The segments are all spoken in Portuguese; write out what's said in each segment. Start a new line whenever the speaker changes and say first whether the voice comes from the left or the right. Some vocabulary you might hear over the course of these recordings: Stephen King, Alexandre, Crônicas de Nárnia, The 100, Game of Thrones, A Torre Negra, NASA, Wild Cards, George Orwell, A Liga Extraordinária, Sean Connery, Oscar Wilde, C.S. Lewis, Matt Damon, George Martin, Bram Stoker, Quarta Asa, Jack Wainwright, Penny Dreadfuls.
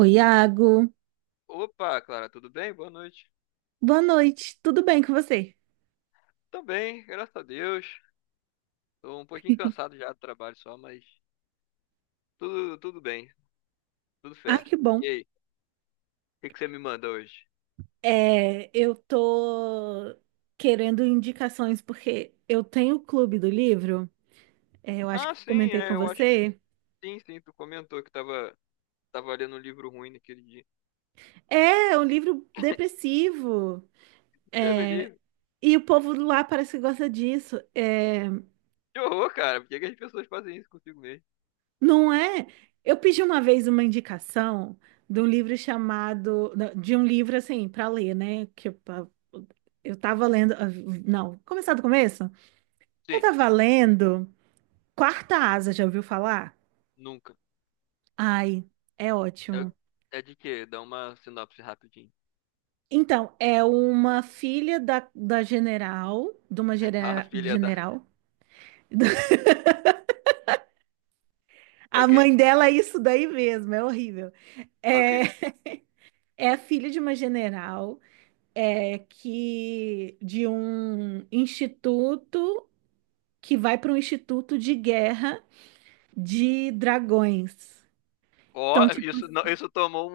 right: Oi, Iago.
left: Opa, Clara, tudo bem? Boa noite.
right: Boa noite. Tudo bem com você?
left: Também, graças a Deus. Tô um pouquinho cansado já do trabalho só, mas tudo bem, tudo
right: Ai,
left: fé.
right: que
left: E
right: bom.
left: aí, o que que você me manda hoje?
right: Eu tô querendo indicações porque eu tenho o clube do livro. É, eu acho que
left: Ah,
right: eu
left: sim,
right: comentei com
left: eu acho que
right: você.
left: sim, sim. Tu comentou que tava lendo um livro ruim naquele dia.
right: É é um livro depressivo.
left: Deus me
right: É,
left: livre.
right: e o povo lá parece que gosta disso. É,
left: Que horror, cara. Por que que as pessoas fazem isso consigo mesmo?
right: não é? Eu pedi uma vez uma indicação de um livro chamado, não, de um livro assim para ler, né? Eu tava lendo. Não, começar do começo. Eu
left: Sim,
right: tava lendo Quarta Asa, já ouviu falar?
left: nunca.
right: Ai, é ótimo.
left: É, é de quê? Dá uma sinopse rapidinho.
right: Então, é uma filha da general, de uma
left: Ah, filha da.
right: general. A
left: Ok,
right: mãe dela é isso daí mesmo, é horrível.
left: ok.
right: É, é filha de uma general, é que de um instituto que vai para um instituto de guerra de dragões.
left: Ó,
right: Então, tipo.
left: isso, não- isso tomou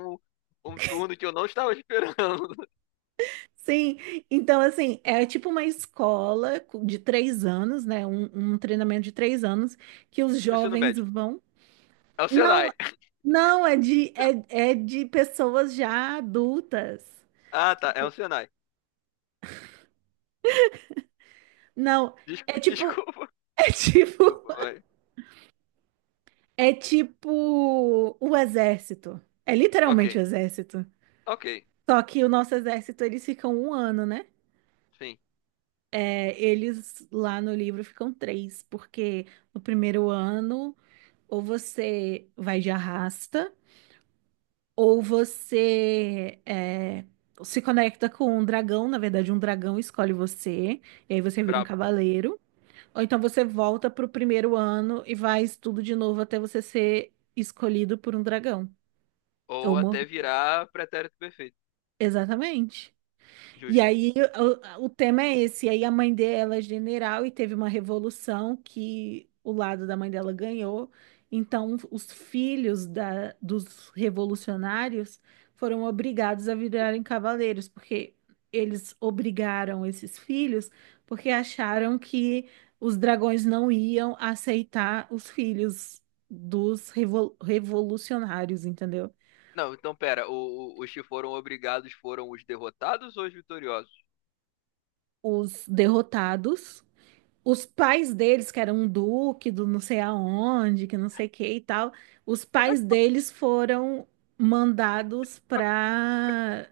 left: um turno que eu não estava esperando.
right: Sim, então assim, é tipo uma escola de três anos, né? Um treinamento de três anos que os
left: Ensino
right: jovens
left: médio.
right: vão.
left: É o
right: Não,
left: Senai.
right: não, é de pessoas já adultas.
left: Ah, tá. É o Senai.
right: Não,
left: Desculpa,
right: é tipo,
left: desculpa.
right: é tipo,
left: Desculpa, vai.
right: é tipo o exército. É
left: Ok.
right: literalmente o exército.
left: Ok.
right: Só que o nosso exército, eles ficam um ano, né?
left: Sim.
right: É, eles lá no livro ficam três, porque no primeiro ano, ou você vai de arrasta. Ou você é, se conecta com um dragão, na verdade, um dragão escolhe você, e aí você vira um
left: Brabo.
right: cavaleiro. Ou então você volta pro primeiro ano e faz tudo de novo até você ser escolhido por um dragão. Ou
left: Ou
right: mor...
left: até virar pretérito perfeito.
right: Exatamente. E
left: Justo.
right: aí o tema é esse. E aí a mãe dela é general e teve uma revolução que o lado da mãe dela ganhou. Então os filhos dos revolucionários foram obrigados a virarem cavaleiros, porque eles obrigaram esses filhos porque acharam que os dragões não iam aceitar os filhos dos revolucionários, entendeu?
left: Não, então pera. Os que foram obrigados foram os derrotados ou os vitoriosos?
right: Os derrotados. Os pais deles, que eram um duque do não sei aonde, que não sei o que e tal, os
left: Como é
right: pais
left: que...
right: deles foram mandados para.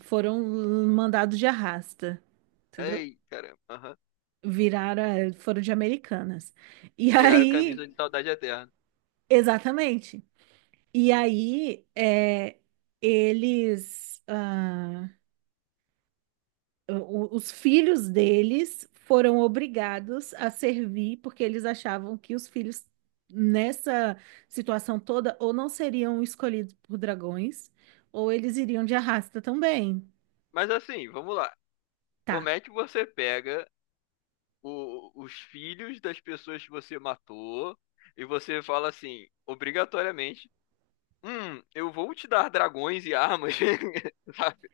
right: Foram mandados de arrasta, entendeu?
left: Ei, caramba. Aham.
right: Viraram, foram de Americanas. E
left: Viraram
right: aí,
left: camisa de saudade eterna.
right: exatamente. E aí, eles. Os filhos deles foram obrigados a servir porque eles achavam que os filhos nessa situação toda ou não seriam escolhidos por dragões ou eles iriam de arrasta também.
left: Mas assim, vamos lá. Como
right: Tá.
left: é que você pega os filhos das pessoas que você matou e você fala assim, obrigatoriamente, hum, eu vou te dar dragões e armas, sabe?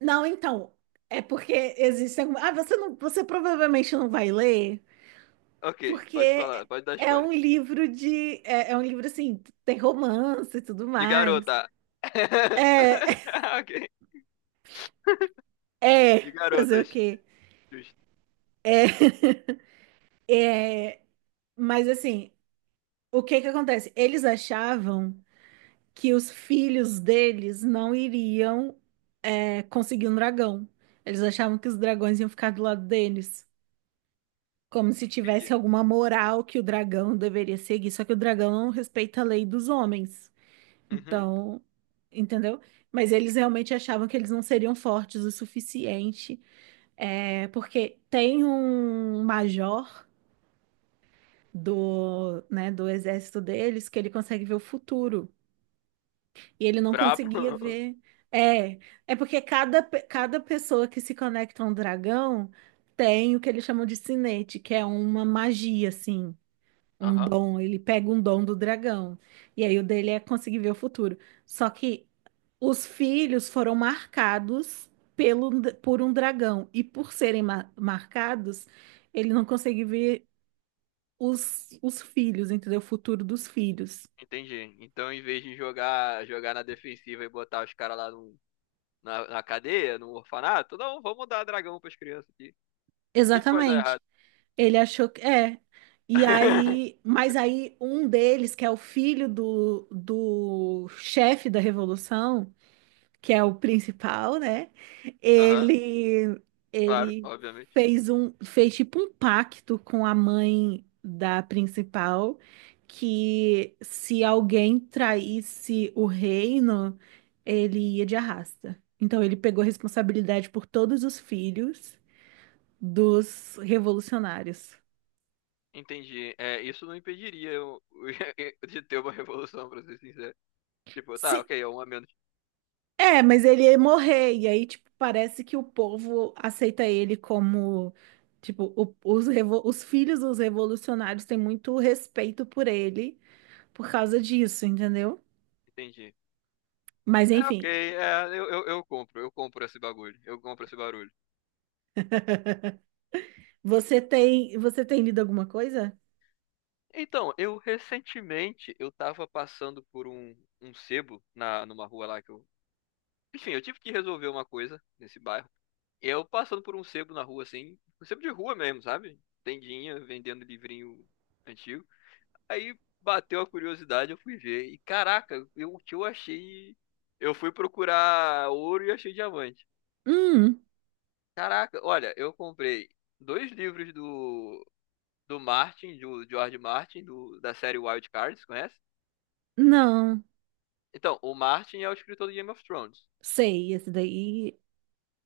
right: Não, então, é porque existem alguma... Ah, você provavelmente não vai ler,
left: Ok,
right: porque
left: pode falar, pode dar
right: é
left: spoiler.
right: um livro de é um livro assim, tem romance e tudo
left: De
right: mais.
left: garota.
right: É,
left: Ok,
right: é,
left: de
right: fazer o
left: garotas.
right: quê?
left: Justo,
right: É, mas assim, o que que acontece? Eles achavam que os filhos deles não iriam, é, conseguir um dragão. Eles achavam que os dragões iam ficar do lado deles, como se tivesse
left: entendi.
right: alguma moral que o dragão deveria seguir. Só que o dragão não respeita a lei dos homens.
left: Uhum,
right: Então, entendeu? Mas eles realmente achavam que eles não seriam fortes o suficiente, é, porque tem um major né, do exército deles que ele consegue ver o futuro. E ele não
left: brabo.
right: conseguia ver. É, é porque cada pessoa que se conecta a um dragão tem o que eles chamam de sinete, que é uma magia, assim, um
left: Aham,
right: dom. Ele pega um dom do dragão. E aí o dele é conseguir ver o futuro. Só que os filhos foram marcados pelo, por um dragão. E por serem marcados, ele não consegue ver os filhos, entendeu? O futuro dos filhos.
left: entendi. Então, em vez de jogar, jogar na defensiva e botar os caras lá no, na cadeia, no orfanato, não, vamos dar dragão pras crianças aqui. A gente pode dar
right: Exatamente.
left: errado.
right: Ele achou que é. E aí, mas aí um deles, que é o filho do chefe da revolução, que é o principal, né?
left: Aham,
right: Ele
left: claro,
right: ele
left: obviamente.
right: fez tipo um pacto com a mãe da principal que se alguém traísse o reino, ele ia de arrasta. Então ele pegou responsabilidade por todos os filhos dos revolucionários.
left: Entendi. É, isso não impediria eu, de ter uma revolução, pra ser sincero. Tipo, tá,
right: Se-
left: ok, é um a menos.
right: É, mas ele ia morrer, e aí, tipo, parece que o povo aceita ele como, tipo, os filhos dos revolucionários têm muito respeito por ele por causa disso, entendeu?
left: Entendi.
right: Mas
left: É, ok,
right: enfim,
left: eu compro, eu compro esse bagulho, eu compro esse barulho.
right: você tem lido alguma coisa?
left: Então, eu recentemente, eu tava passando por um sebo na, numa rua lá que eu... Enfim, eu tive que resolver uma coisa nesse bairro. Eu passando por um sebo na rua, assim, um sebo de rua mesmo, sabe? Tendinha, vendendo livrinho antigo. Aí bateu a curiosidade, eu fui ver. E caraca, eu, o que eu achei... Eu fui procurar ouro e achei diamante.
right: Hum,
left: Caraca, olha, eu comprei 2 livros do Martin, do George Martin, do, da série Wild Cards, conhece?
right: não,
left: Então, o Martin é o escritor do Game of Thrones.
right: sei, esse daí,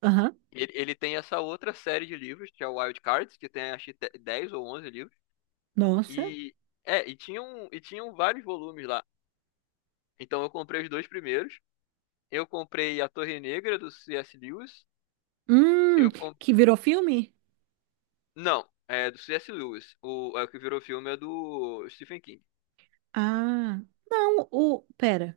right: aham,
left: Ele tem essa outra série de livros, que é o Wild Cards, que tem acho que 10 ou 11 livros.
right: nossa,
left: E, e tinham vários volumes lá. Então eu comprei os dois primeiros. Eu comprei A Torre Negra, do C.S. Lewis.
right: hum,
left: Eu comp...
right: que virou filme?
left: Não, é do C.S. Lewis. O, é o que virou filme é do Stephen King.
right: Ah, não, pera,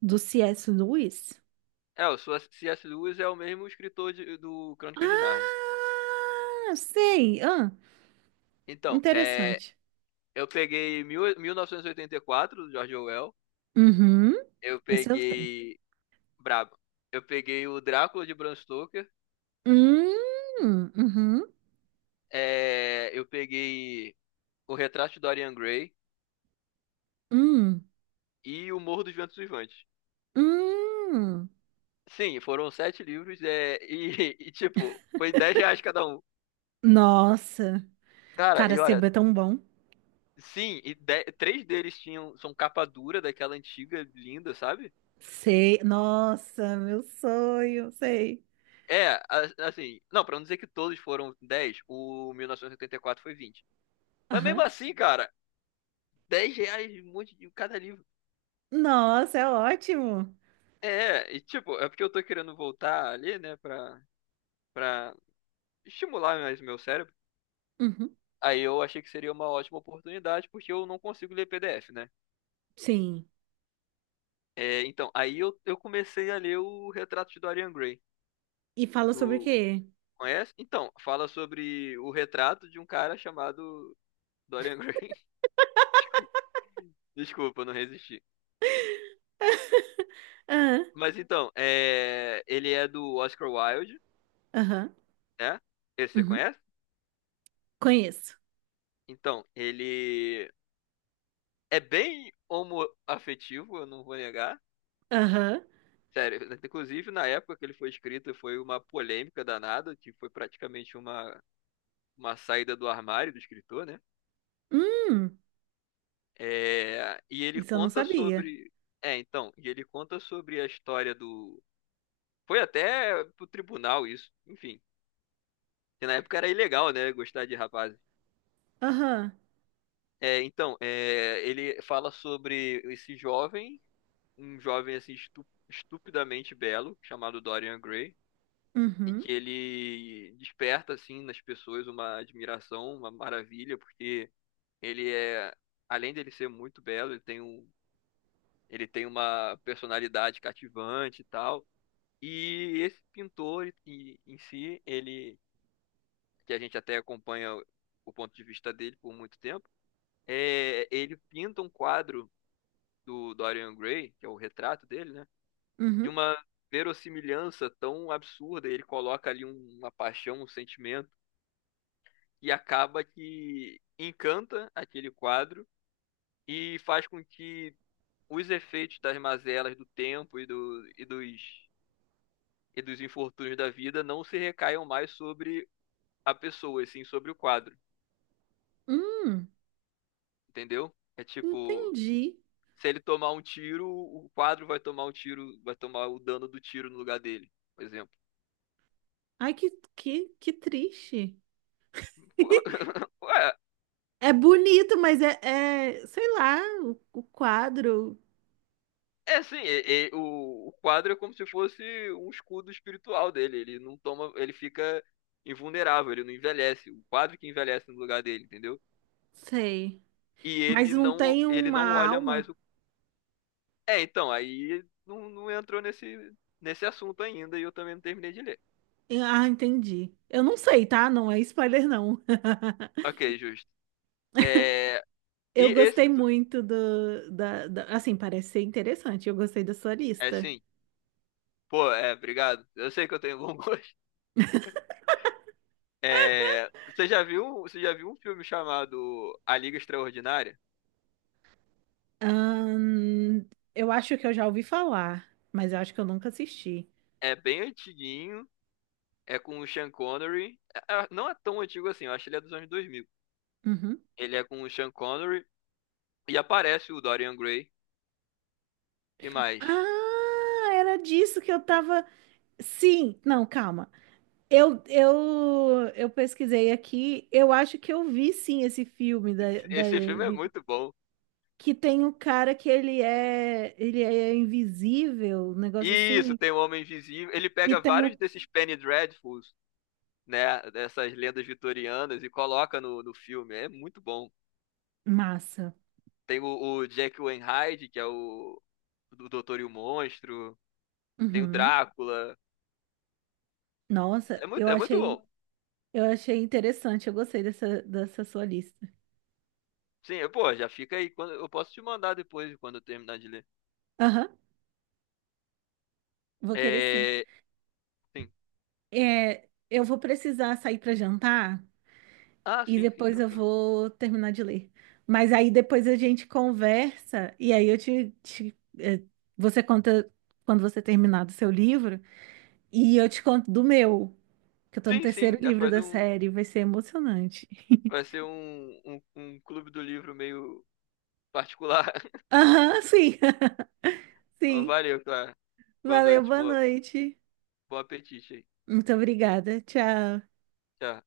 right: do C.S. Lewis?
left: É, o C.S. Lewis é o mesmo escritor do Crônicas de Nárnia.
right: Ah, sei,
left: Então,
right: interessante.
left: eu peguei 1984, do George Orwell.
right: Uhum.
left: Eu
right: Esse eu tenho.
left: peguei... Brabo. Eu peguei o Drácula de Bram Stoker.
right: Uhum,
left: Eu peguei o Retrato de Dorian Gray
right: hum,
left: e o Morro dos Ventos Uivantes.
right: hum.
left: Sim, foram 7 livros e, tipo, foi 10 reais cada um.
right: Nossa,
left: Cara,
right: cara,
left: e olha,
right: sebo é tão bom.
left: sim, e 3 deles tinham, são capa dura daquela antiga, linda, sabe?
right: Sei, nossa, meu sonho, sei.
left: É, assim, não, pra não dizer que todos foram 10. O 1984 foi 20. Mas mesmo
right: Aham.
left: assim, cara, 10 reais um monte de cada livro.
right: Nossa, é ótimo.
left: É, e tipo, é porque eu tô querendo voltar ali, né, pra estimular mais o meu cérebro.
right: Uhum.
left: Aí eu achei que seria uma ótima oportunidade, porque eu não consigo ler PDF, né?
right: Sim.
left: É, então, aí eu comecei a ler o Retrato de Dorian Gray.
right: E fala sobre o
left: Tu
right: quê?
left: conhece? Então, fala sobre o retrato de um cara chamado Dorian Gray. Desculpa, eu não resisti.
right: Aham,
left: Mas então, ele é do Oscar Wilde,
right: aham,
left: né? Esse você
right: uhum.
left: conhece?
right: Conheço.
left: Então, ele é bem homoafetivo, eu não vou negar.
right: Aham.
left: Sério, inclusive na época que ele foi escrito foi uma polêmica danada, que foi praticamente uma saída do armário do escritor, né?
right: Hum,
left: É, e ele
right: isso eu não
left: conta
right: sabia.
left: sobre. É, então, e ele conta sobre a história do. Foi até pro tribunal isso, enfim. Que na época era ilegal, né? Gostar de rapazes.
right: Aham.
left: É, então, ele fala sobre esse jovem, um jovem assim estupidamente belo, chamado Dorian Gray, e
right: Uhum,
left: que ele desperta assim nas pessoas uma admiração, uma maravilha, porque ele é, além dele ser muito belo, ele tem um, ele tem uma personalidade cativante e tal. E esse pintor em si, que a gente até acompanha o ponto de vista dele por muito tempo, ele pinta um quadro do Dorian Gray, que é o retrato dele, né? De
right: uhum,
left: uma verossimilhança tão absurda, ele coloca ali uma paixão, um sentimento, e acaba que encanta aquele quadro e faz com que os efeitos das mazelas do tempo e dos infortúnios da vida não se recaiam mais sobre a pessoa, e sim sobre o quadro,
right: hum.
left: entendeu? É tipo,
right: Entendi.
left: se ele tomar um tiro, o quadro vai tomar um tiro, vai tomar o dano do tiro no lugar dele, por exemplo.
right: Ai, que triste.
left: Ué,
right: É bonito, mas é, sei lá, o quadro,
left: é assim, o quadro é como se fosse um escudo espiritual dele. Ele não toma, ele fica invulnerável, ele não envelhece. O quadro que envelhece no lugar dele, entendeu?
right: sei.
left: E
right: Mas não tem
left: ele
right: uma
left: não olha
right: alma.
left: mais o. É, então, aí não entrou nesse assunto ainda e eu também não terminei de ler.
right: Ah, entendi. Eu não sei, tá? Não é spoiler, não.
left: Ok, justo. É, e
right: Eu
left: esse,
right: gostei muito assim, parece ser interessante. Eu gostei da sua
left: é
right: lista.
left: sim. Pô, obrigado. Eu sei que eu tenho bom gosto. É, você já viu um filme chamado A Liga Extraordinária?
right: Ahn, eu acho que eu já ouvi falar, mas eu acho que eu nunca assisti.
left: É bem antiguinho. É com o Sean Connery. Não é tão antigo assim, eu acho que ele é dos anos 2000.
right: Uhum.
left: Ele é com o Sean Connery e aparece o Dorian Gray. Que mais?
right: Ah, era disso que eu tava. Sim, não, calma. Eu pesquisei aqui, eu acho que eu vi sim esse filme da,
left: Esse filme é muito bom.
right: que tem um cara ele é invisível, um negócio
left: Isso,
right: assim,
left: tem o Homem Invisível. Ele
right: e
left: pega
right: tem
left: vários
right: o...
left: desses Penny Dreadfuls, né? Dessas lendas vitorianas e coloca no filme. É muito bom.
right: Massa.
left: Tem o Jack Wainwright, que é o do Doutor e o Monstro. Tem o
right: Uhum.
left: Drácula.
right: Nossa,
left: É muito, é muito bom.
right: eu achei interessante, eu gostei dessa, dessa sua lista.
left: Sim, pô, já fica aí. Quando, eu posso te mandar depois, quando eu terminar de ler.
right: Aham, vou querer sim.
left: É, sim.
right: É, eu vou precisar sair para jantar,
left: Ah,
right: e
left: sim, sim,
right: depois eu
left: tranquilo.
right: vou terminar de ler. Mas aí depois a gente conversa, e aí eu te, você conta quando você terminar do seu livro, e eu te conto do meu, que eu tô no
left: Sim,
right: terceiro
left: sim, já
right: livro
left: faz
right: da
left: um.
right: série, vai ser emocionante.
left: Vai ser um clube do livro meio particular.
right: Aham, sim, sim.
left: Valeu, Clara. Boa
right: Valeu,
left: noite,
right: boa
left: boa,
right: noite.
left: bom apetite aí.
right: Muito obrigada. Tchau.
left: Tchau.